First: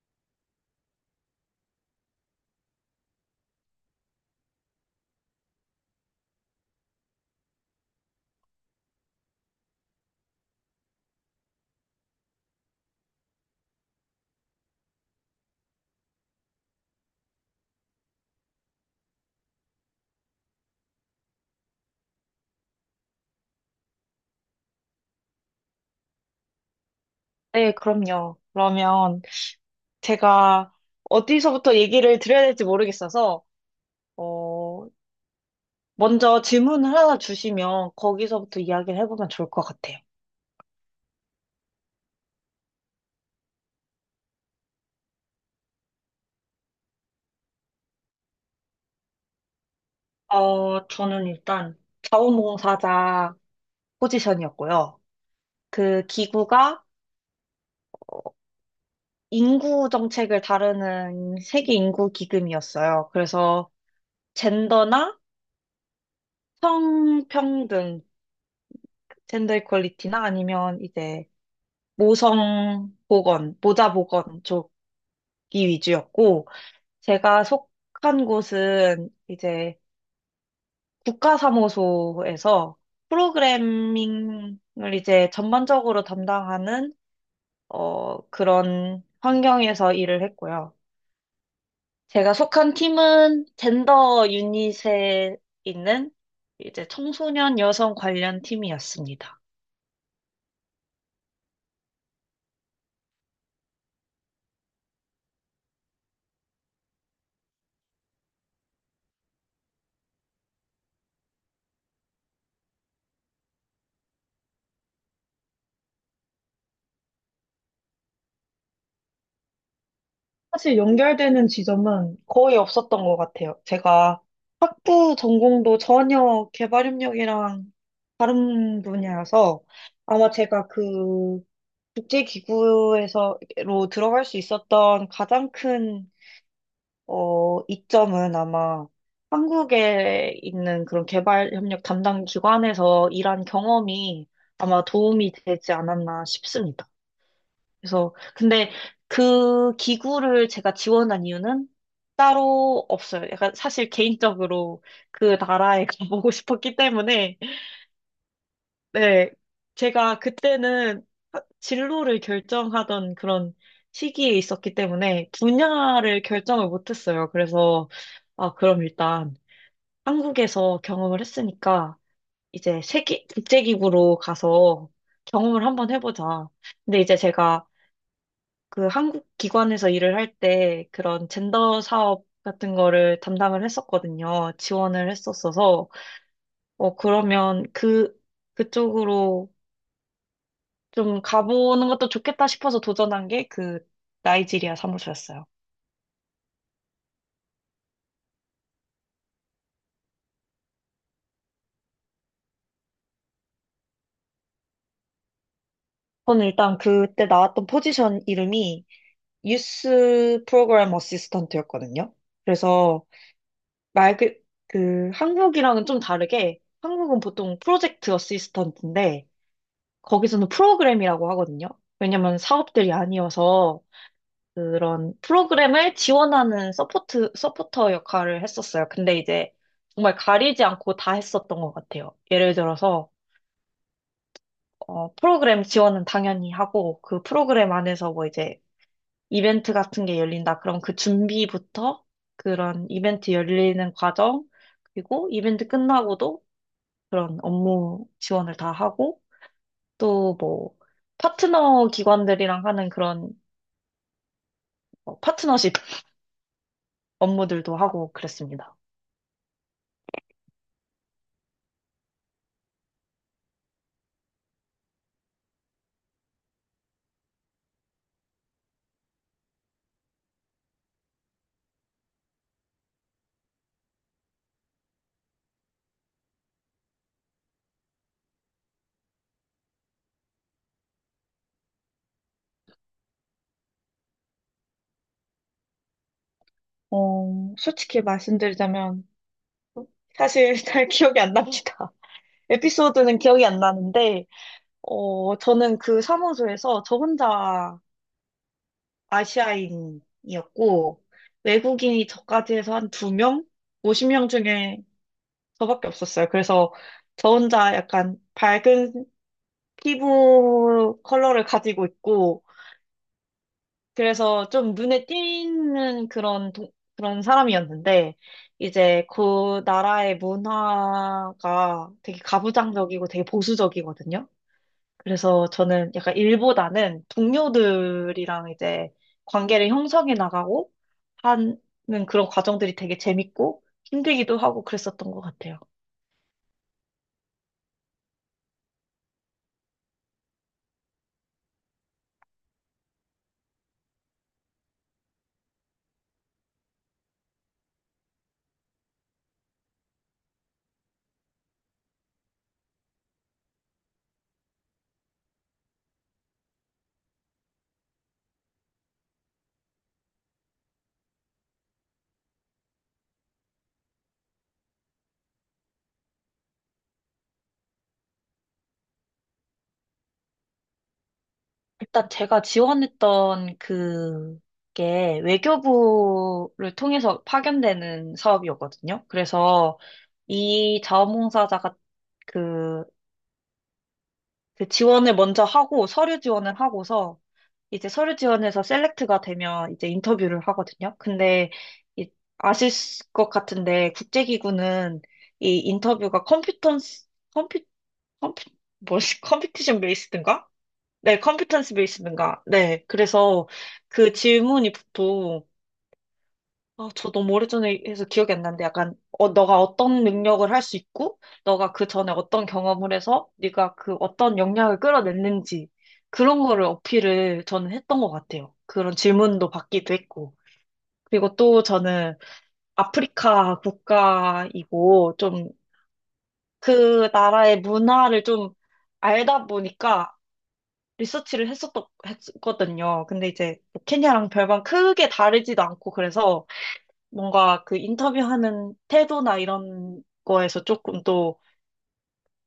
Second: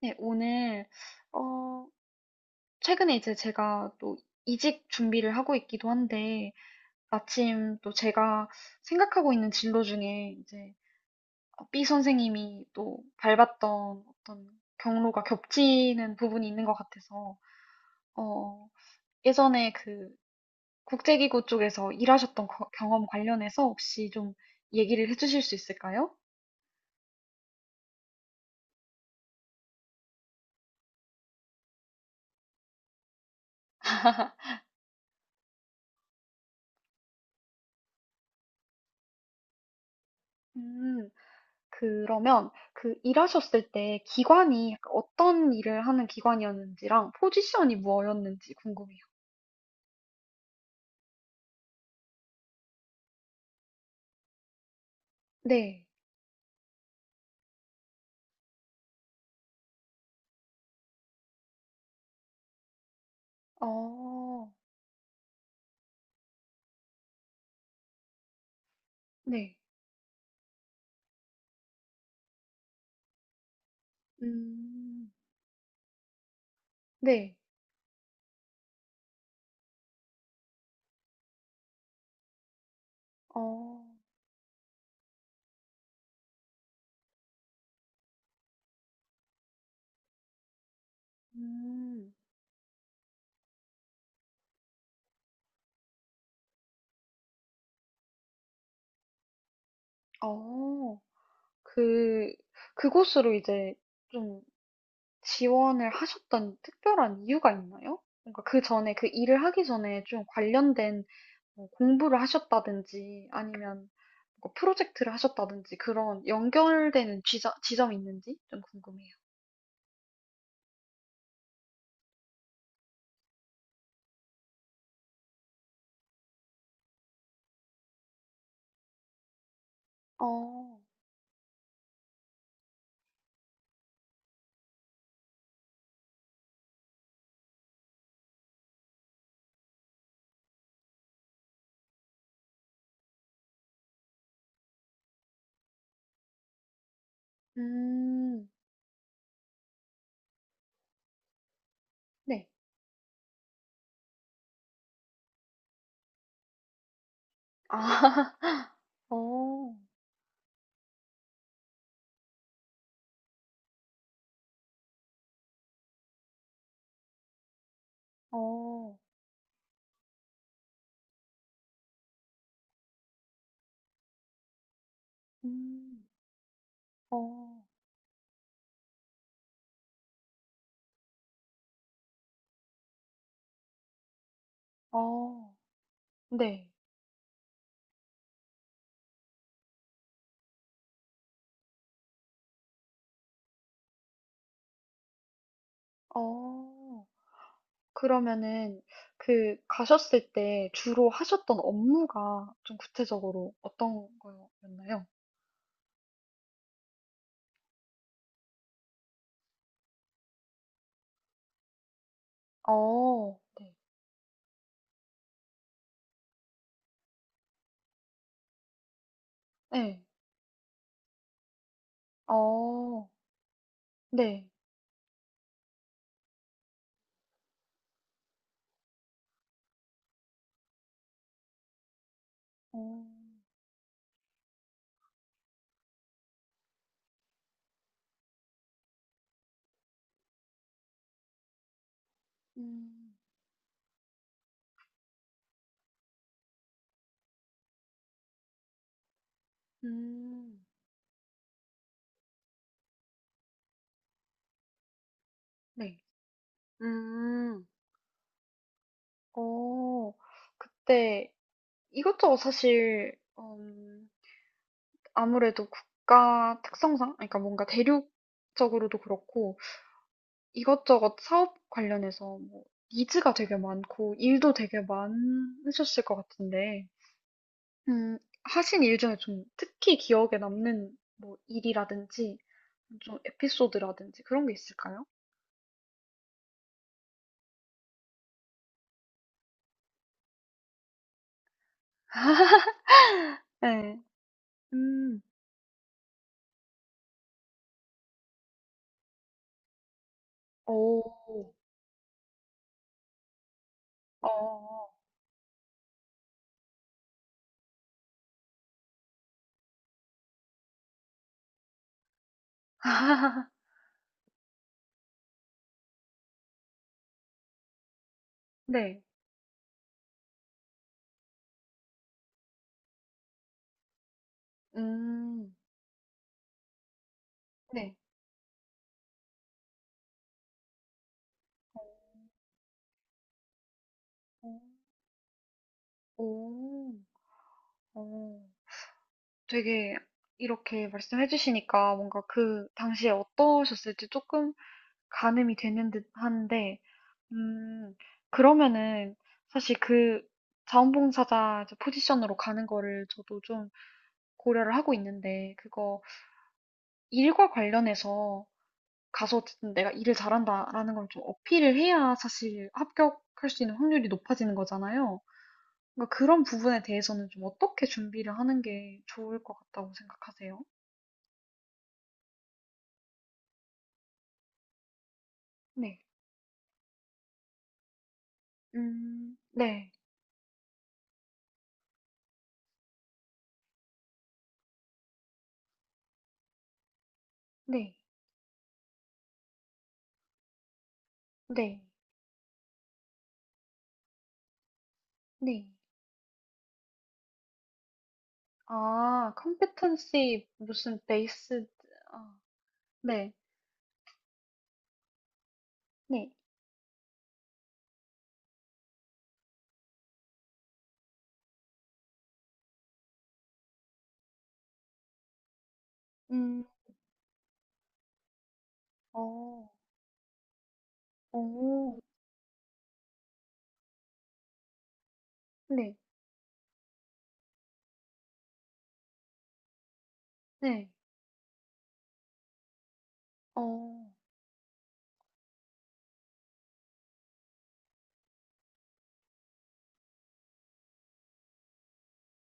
네. 어, 최근에 이제 제가 또 이직 준비를 하고 있기도 한데, 마침 또 제가 생각하고 있는 진로 중에 이제 B 선생님이 또 밟았던 어떤 경로가 겹치는 부분이 있는 것 같아서, 어, 예전에 그 국제기구 쪽에서 경험 관련해서 혹시 좀 얘기를 해주실 수 있을까요? 네, 그럼요. 그러면 제가 어디서부터 얘기를 드려야 될지 모르겠어서, 어, 먼저 질문을 하나 주시면 거기서부터 이야기를 해보면 좋을 것 같아요. 음, 그러면 그 일하셨을 때 기관이 약간 어떤 일을 하는 기관이었는지랑 포지션이 뭐였는지 궁금해요. 저는 일단 자원봉사자 포지션이었고요. 네. 그 기구가 인구 정책을 다루는 세계 인구 기금이었어요. 그래서 어, 젠더나 성평등, 젠더 네. 이퀄리티나 아니면 이제 모성 보건, 모자 보건 음, 위주였고, 네. 제가 속한 곳은 이제 국가사무소에서 어, 프로그래밍을 이제 전반적으로 담당하는, 그런 환경에서 일을 했고요. 음, 제가 속한 팀은 젠더 유닛에 있는 이제 청소년 여성 관련 팀이었습니다. 어, 그, 그곳으로 이제 좀 지원을 하셨던 특별한 이유가 있나요? 뭔가 그 전에, 그 일을 하기 전에 좀 관련된 뭐 공부를 하셨다든지 아니면 뭐 프로젝트를 하셨다든지 그런 연결되는 지점이 있는지 좀 궁금해요. 사실 연결되는 지점은 거의 없었던 것 같아요. 제가 학부 전공도 전혀 개발협력이랑 다른 분야여서 아마 제가 어. 그 국제기구에서로 들어갈 수 있었던 가장 큰, 이점은 아마 한국에 있는 그런 개발협력 담당 기관에서 일한 경험이 아마 도움이 되지 않았나 싶습니다. 그래서 음. 근데 그 기구를 제가 지원한 이유는 네. 따로 없어요. 약간 사실 개인적으로 그 나라에 가보고 싶었기 때문에. 아. 네. 어. 제가 그때는 진로를 결정하던 그런 시기에 있었기 때문에 분야를 결정을 못했어요. 그래서 아, 그럼 어. 일단 한국에서 경험을 했으니까 이제 세계 국제기구로 가서 경험을 한번 음. 해보자. 근데 이제 어. 제가 그 한국 기관에서 일을 할 때 그런 젠더 사업 같은 거를 담당을 했었거든요. 지원을 어. 했었어서, 네. 그러면 그쪽으로 좀 가보는 것도 좋겠다 싶어서 도전한 게 그 나이지리아 사무소였어요. 어. 그러면은 그 가셨을 때 주로 하셨던 업무가 좀 구체적으로 어떤 거였나요? 저는 일단 그때 나왔던 포지션 이름이 유스 프로그램 어시스턴트였거든요. 그래서 어, 네. 말 그, 그 한국이랑은 좀 다르게 한국은 보통 프로젝트 어시스턴트인데 네. 거기서는 프로그램이라고 하거든요. 왜냐면 사업들이 어, 아니어서 네. 그런 프로그램을 지원하는 서포터 역할을 했었어요. 근데 이제 정말 가리지 않고 다 했었던 것 같아요. 예를 어. 들어서, 프로그램 지원은 당연히 하고, 그 프로그램 안에서 뭐 이제 이벤트 같은 게 열린다. 그럼 그 준비부터 그런 음. 이벤트 열리는 과정, 그리고 이벤트 끝나고도 그런 업무 지원을 다 하고, 또 음. 뭐, 파트너 기관들이랑 하는 그런 파트너십 네. 음. 업무들도 하고 그랬습니다. 어. 그때 이것저것 사실 음, 아무래도 국가 특성상, 그러니까 뭔가 대륙적으로도 그렇고 이것저것 사업 관련해서 뭐 니즈가 되게 많고 일도 되게 많으셨을 것 같은데, 음, 하신 일 중에 좀 특히 기억에 남는 뭐 일이라든지 좀 에피소드라든지 그런 게 있을까요? 솔직히 말씀드리자면 사실 잘 기억이 안 납니다. 에피소드는 기억이 안 네. 나는데, 음. 저는 그 사무소에서 저 혼자 아시아인이었고, 오. 외국인이 저까지 해서 한 두 명? 50명 중에 어. 저밖에 없었어요. 그래서 저 혼자 약간 밝은 피부 컬러를 가지고 있고, 그래서 좀 눈에 띄는 그런, 그런 사람이었는데, 네. 이제 그 나라의 문화가 되게 가부장적이고 되게 보수적이거든요. 그래서 음. 저는 약간 일보다는 네. 동료들이랑 이제 관계를 형성해 나가고 하는 그런 과정들이 되게 재밌고 힘들기도 어. 하고 그랬었던 것 같아요. 오. 어. 되게 이렇게 말씀해 주시니까 뭔가 그 당시에 어떠셨을지 조금 가늠이 되는 듯한데, 음 그러면은 사실 그 자원봉사자 이제 포지션으로 가는 거를 저도 좀 고려를 하고 있는데, 그거 일과 관련해서 가서 어쨌든 내가 일을 잘한다라는 걸 좀 어필을 해야 사실 합격할 수 있는 확률이 높아지는 거잖아요. 그러니까 그런 부분에 대해서는 좀 어떻게 준비를 하는 게 좋을 것 같다고 생각하세요? 일단 제가 지원했던 그게 네. 외교부를 통해서 파견되는 사업이었거든요. 그래서 네. 이 자원봉사자가 그, 그 지원을 먼저 하고 서류 지원을 하고서 이제 네. 서류 지원에서 셀렉트가 되면 이제 인터뷰를 하거든요. 근데 네. 이- 아실 것 같은데 국제기구는 이 네. 인터뷰가 컴퓨턴스 컴퓨 컴퓨 뭐 아, 컴피티션 competency 베이스든가? 무슨 네, based. 컴퓨턴스 아, 베이스든가. 네, 네. 그래서 그 질문이 보통 네. 아, 저 너무 오래전에 해서 기억이 안 나는데 약간 너가 어떤 능력을 할 수 있고 너가 그 전에 어떤 경험을 해서 네가 그 어떤 역량을 끌어냈는지 그런 음, 거를 어필을 저는 했던 것 같아요. 그런 질문도 어. 받기도 했고 그리고 또 오. 저는 아프리카 국가이고 좀 네. 그 나라의 문화를 좀 알다 보니까 네. 리서치를 했었 했거든요. 근데 이제 뭐 어. 케냐랑 별반 크게 다르지도 않고 그래서 뭔가 그 인터뷰하는 태도나 이런 거에서 조금 또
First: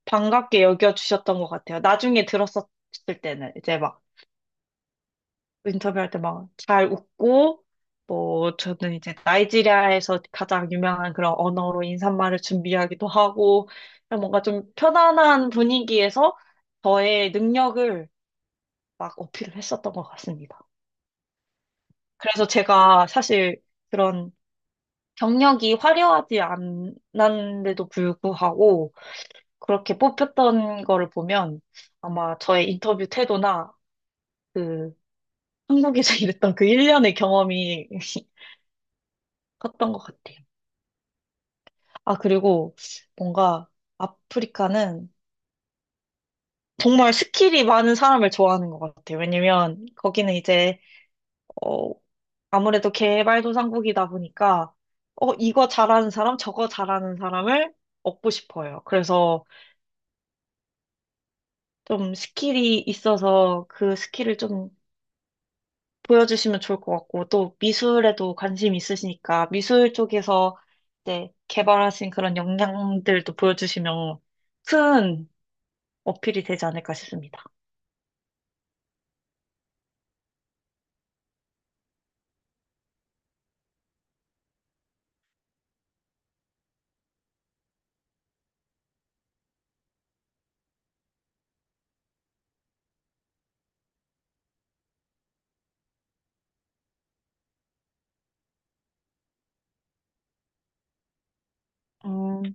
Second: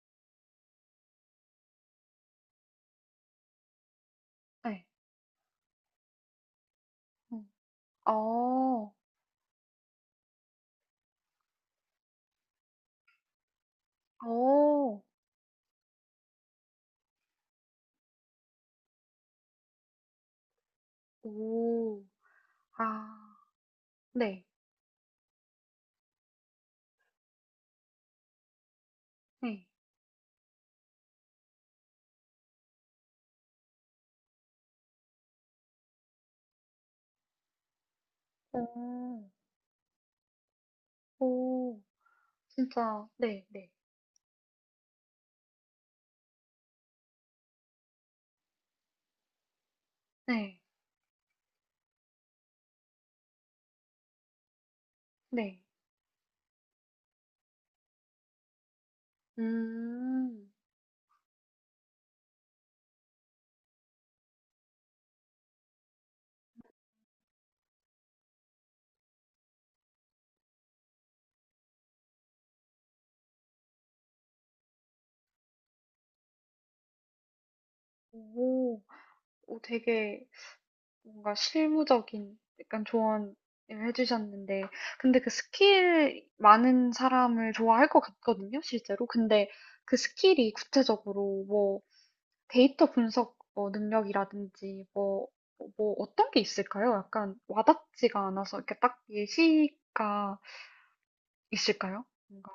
반갑게 여겨주셨던 것 같아요. 나중에 들었었을 때는 이제 막 네. 인터뷰할 때 막 잘 음. 웃고 뭐 어. 저는 이제 나이지리아에서 가장 유명한 그런 언어로 인사말을 준비하기도 하고 그냥 뭔가 좀 어. 편안한 분위기에서 저의 능력을 막 어필을 했었던 것 같습니다. 오. 그래서 제가 아. 사실 그런 네. 경력이 화려하지 않았는데도 불구하고 네. 그렇게 뽑혔던 거를 보면 아마 저의 인터뷰 태도나 그 한국에서 일했던 그 1년의 경험이 어. 컸던 것 같아요. 오. 아, 그리고 진짜, 네, 뭔가 네. 아프리카는 정말 스킬이 많은 사람을 좋아하는 것 같아요. 왜냐면 거기는 네. 이제, 어, 아무래도 개발도상국이다 보니까, 네. 이거 잘하는 사람, 저거 잘하는 사람을 얻고 싶어요. 그래서 음. 좀 스킬이 있어서 그 스킬을 좀 보여주시면 좋을 것 같고, 또 미술에도 관심 있으시니까, 미술 쪽에서 이제 개발하신 그런 역량들도 보여주시면 큰 어필이 되지 않을까 싶습니다. 오. 오, 되게 뭔가 실무적인 약간 조언을 해 주셨는데, 근데 그 스킬 많은 사람을 좋아할 것 같거든요, 실제로. 근데 그 스킬이 구체적으로 뭐 데이터 분석 뭐 능력이라든지 뭐 어떤 게 있을까요? 약간 와닿지가 않아서 이렇게 딱 예시가 있을까요? 음, 뭔가?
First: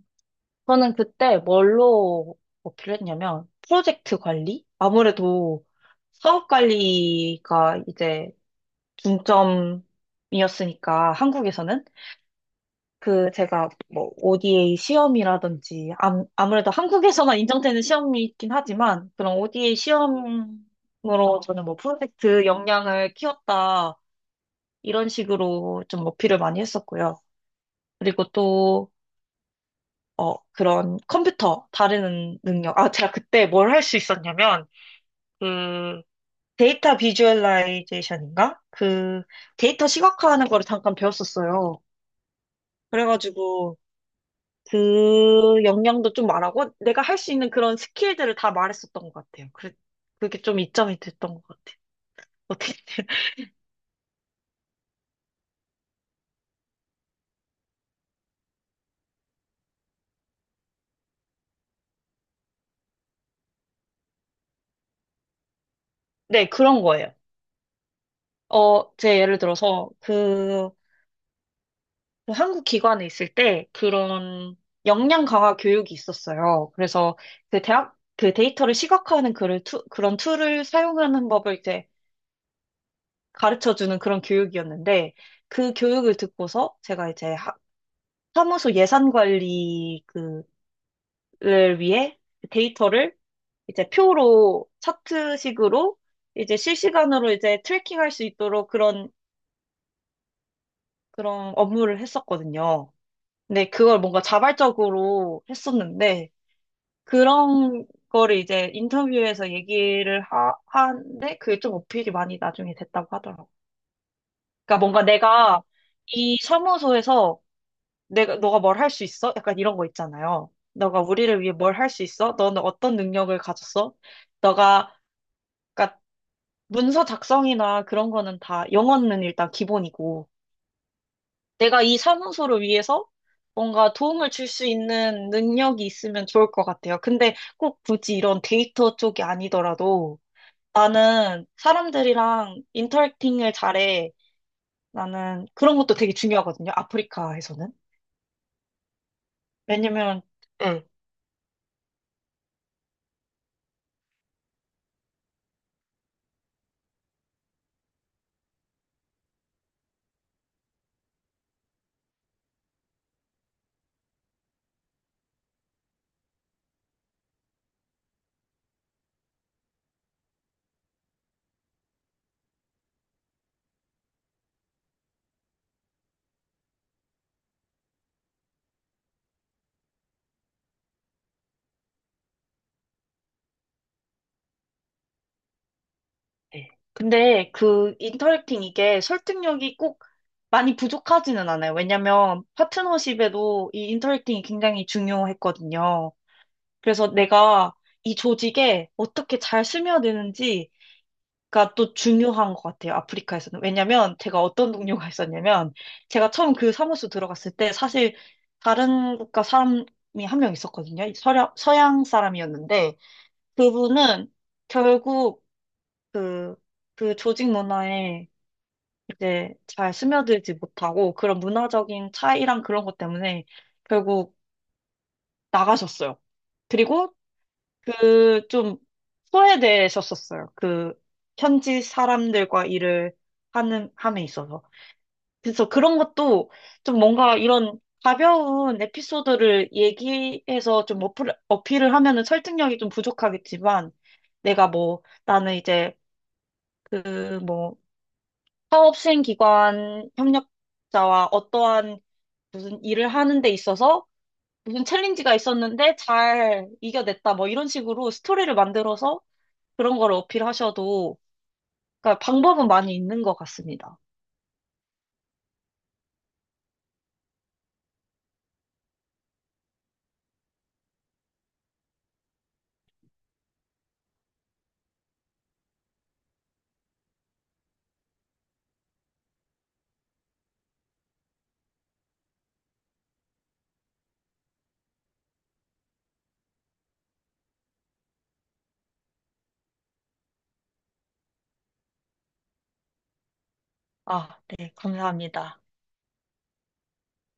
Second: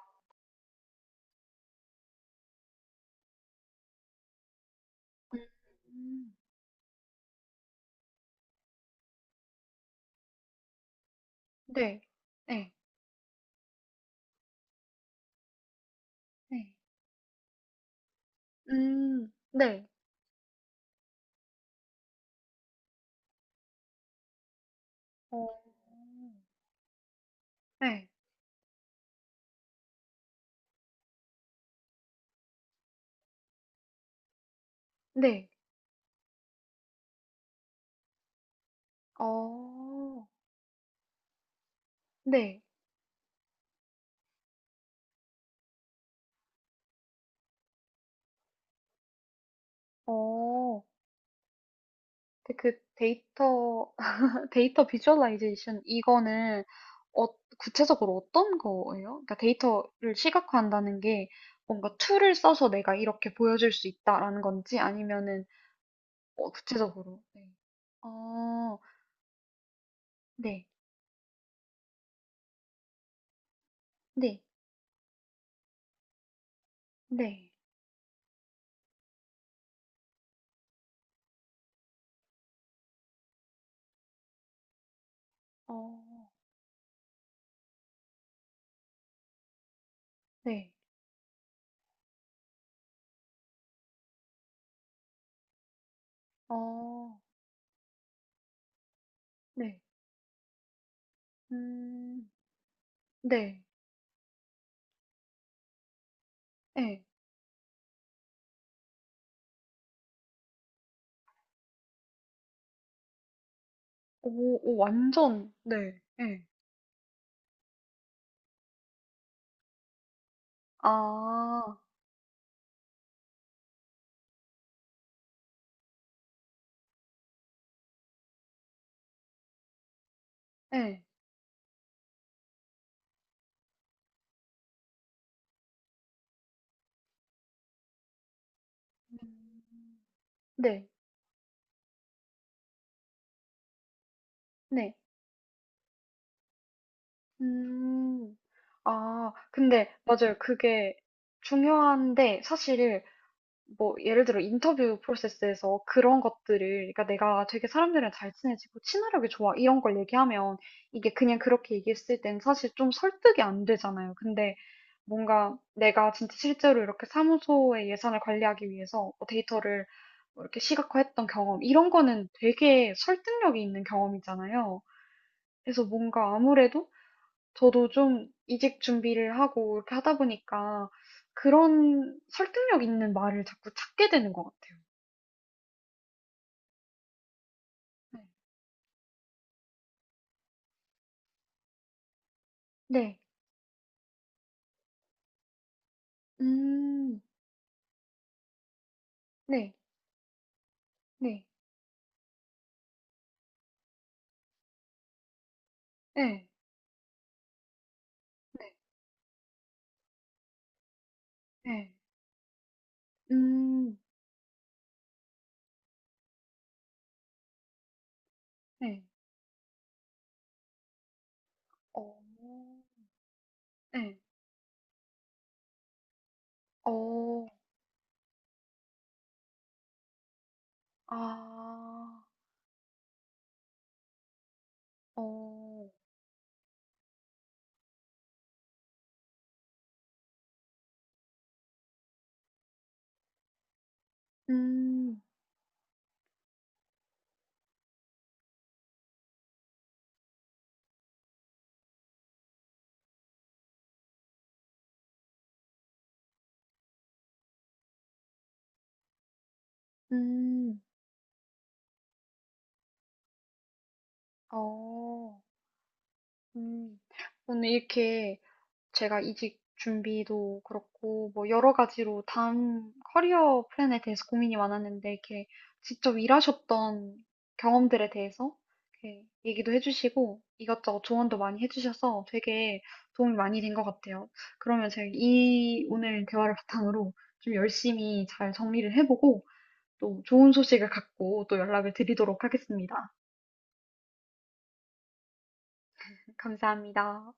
저는 그때 뭘로 어필했냐면, 프로젝트 관리? 아무래도 음. 사업 관리가 이제 중점이었으니까, 한국에서는. 네. 네. 그 제가 뭐 ODA 시험이라든지 암, 아무래도 네. 한국에서만 인정되는 시험이 있긴 하지만 음. 그런 ODA 네. 시험으로 저는 뭐 프로젝트 역량을 키웠다 이런 어. 식으로 좀 어필을 많이 했었고요. 네. 그리고 또 그런 컴퓨터 다루는 능력. 아, 제가 그때 뭘 할 수 있었냐면 네. 그 데이터 비주얼라이제이션인가? 그 데이터 어. 시각화하는 거를 잠깐 배웠었어요. 네. 그래가지고 그 역량도 좀 말하고 내가 할 수 있는 그런 스킬들을 다 말했었던 것 같아요. 그게 좀 어. 이점이 됐던 것 같아요. 근데 어떻게, 그 데이터, 데이터 비주얼라이제이션 이거는 어 구체적으로 어떤 거예요? 그러니까 데이터를 시각화한다는 게 뭔가 툴을 써서 내가 이렇게 보여줄 수 있다라는 건지 아니면은, 네, 그런 거예요. 구체적으로. 네. 어. 제 예를 들어서 네. 그 한국 기관에 있을 때 네. 그런 역량 강화 교육이 있었어요. 그래서 네. 그 데이터를 시각화하는 그런 툴을 사용하는 법을 이제 가르쳐주는 그런 교육이었는데 그 어. 교육을 듣고서 제가 이제 사무소 예산 관리 그 네. 를 위해 데이터를 이제 표로 차트식으로 이제 어. 실시간으로 이제 트래킹할 수 있도록 그런 네. 그런 업무를 음. 했었거든요. 네. 근데 그걸 뭔가 자발적으로 했었는데 예. 그런 거를 이제 인터뷰에서 얘기를 하는데 그게 좀 어필이 많이 나중에 됐다고 하더라고요. 오, 오, 그러니까 뭔가 완전. 내가 네. 이 예. 사무소에서 내가 너가 뭘 할 수 있어? 약간 이런 거 있잖아요. 너가 우리를 위해 뭘 아. 할 수 있어? 너는 어떤 능력을 가졌어? 너가 그러니까 문서 작성이나 그런 거는 다 영어는 일단 기본이고 예. 내가 이 사무소를 위해서 뭔가 도움을 줄 수 있는 능력이 있으면 좋을 것 같아요. 근데 꼭 굳이 이런 데이터 쪽이 음. 아니더라도 네. 나는 사람들이랑 인터랙팅을 잘해. 네. 나는 그런 것도 되게 중요하거든요. 아프리카에서는. 음. 아, 근데 왜냐면 맞아요. 예. 그게 중요한데 사실 뭐 예를 들어 인터뷰 프로세스에서 그런 것들을, 그러니까 내가 되게 사람들이랑 잘 친해지고 친화력이 좋아 이런 걸 얘기하면, 이게 그냥 그렇게 얘기했을 땐 사실 좀 설득이 안 되잖아요. 근데 뭔가 내가 진짜 실제로 이렇게 사무소의 예산을 관리하기 위해서 뭐 데이터를 뭐 이렇게 시각화했던 경험 이런 거는 되게 설득력이 있는 경험이잖아요. 그래서 뭔가 아무래도 저도 좀 이직 준비를 하고 이렇게 하다 보니까, 그런 설득력 있는 말을 자꾸 찾게 되는 것 같아요. 네. 근데 그 네. 인터랙팅 이게 설득력이 꼭 많이 부족하지는 않아요. 왜냐면 네. 파트너십에도 이 인터랙팅이 굉장히 중요했거든요. 그래서 음. 내가 이 조직에 어떻게 잘 네. 스며드는지가 네. 또 중요한 것 같아요. 아프리카에서는. 왜냐면 제가 어떤 동료가 있었냐면 제가 네. 처음 그 사무소 들어갔을 때 사실 네. 다른 국가 사람이 한 명 있었거든요. 네. 서양 사람이었는데 음. 그분은 결국 그, 그 조직 문화에 네. 이제 잘 스며들지 못하고 그런 문화적인 어. 차이랑 그런 것 때문에 네. 결국 나가셨어요. 그리고 어. 그 좀 소외되셨었어요. 그 아. 현지 사람들과 일을 하는, 함에 있어서. 그래서 어. 그런 것도 좀 뭔가 이런 가벼운 에피소드를 얘기해서 좀 어필을 하면은 설득력이 좀 부족하겠지만 내가 뭐 음. 나는 이제 그뭐 사업 시행 기관 협력자와 어떠한 무슨 일을 하는 데 있어서 무슨 챌린지가 있었는데 잘 이겨냈다. 뭐 이런 식으로 스토리를 만들어서 그런 걸 음. 어필하셔도, 그러니까 방법은 많이 있는 것 같습니다. 어. 음. 오늘 이렇게 제가 이직 준비도 그렇고 뭐 여러 가지로 다음 커리어 플랜에 대해서 고민이 많았는데, 이렇게 직접 일하셨던 경험들에 대해서 이렇게 얘기도 해주시고 이것저것 조언도 많이 해주셔서 되게 도움이 많이 된 것 같아요. 그러면 제가 이 오늘 대화를 바탕으로 좀 열심히 잘 정리를 해보고 또 좋은 소식을 갖고 또 연락을 드리도록 하겠습니다. 아, 네, 감사합니다. 감사합니다.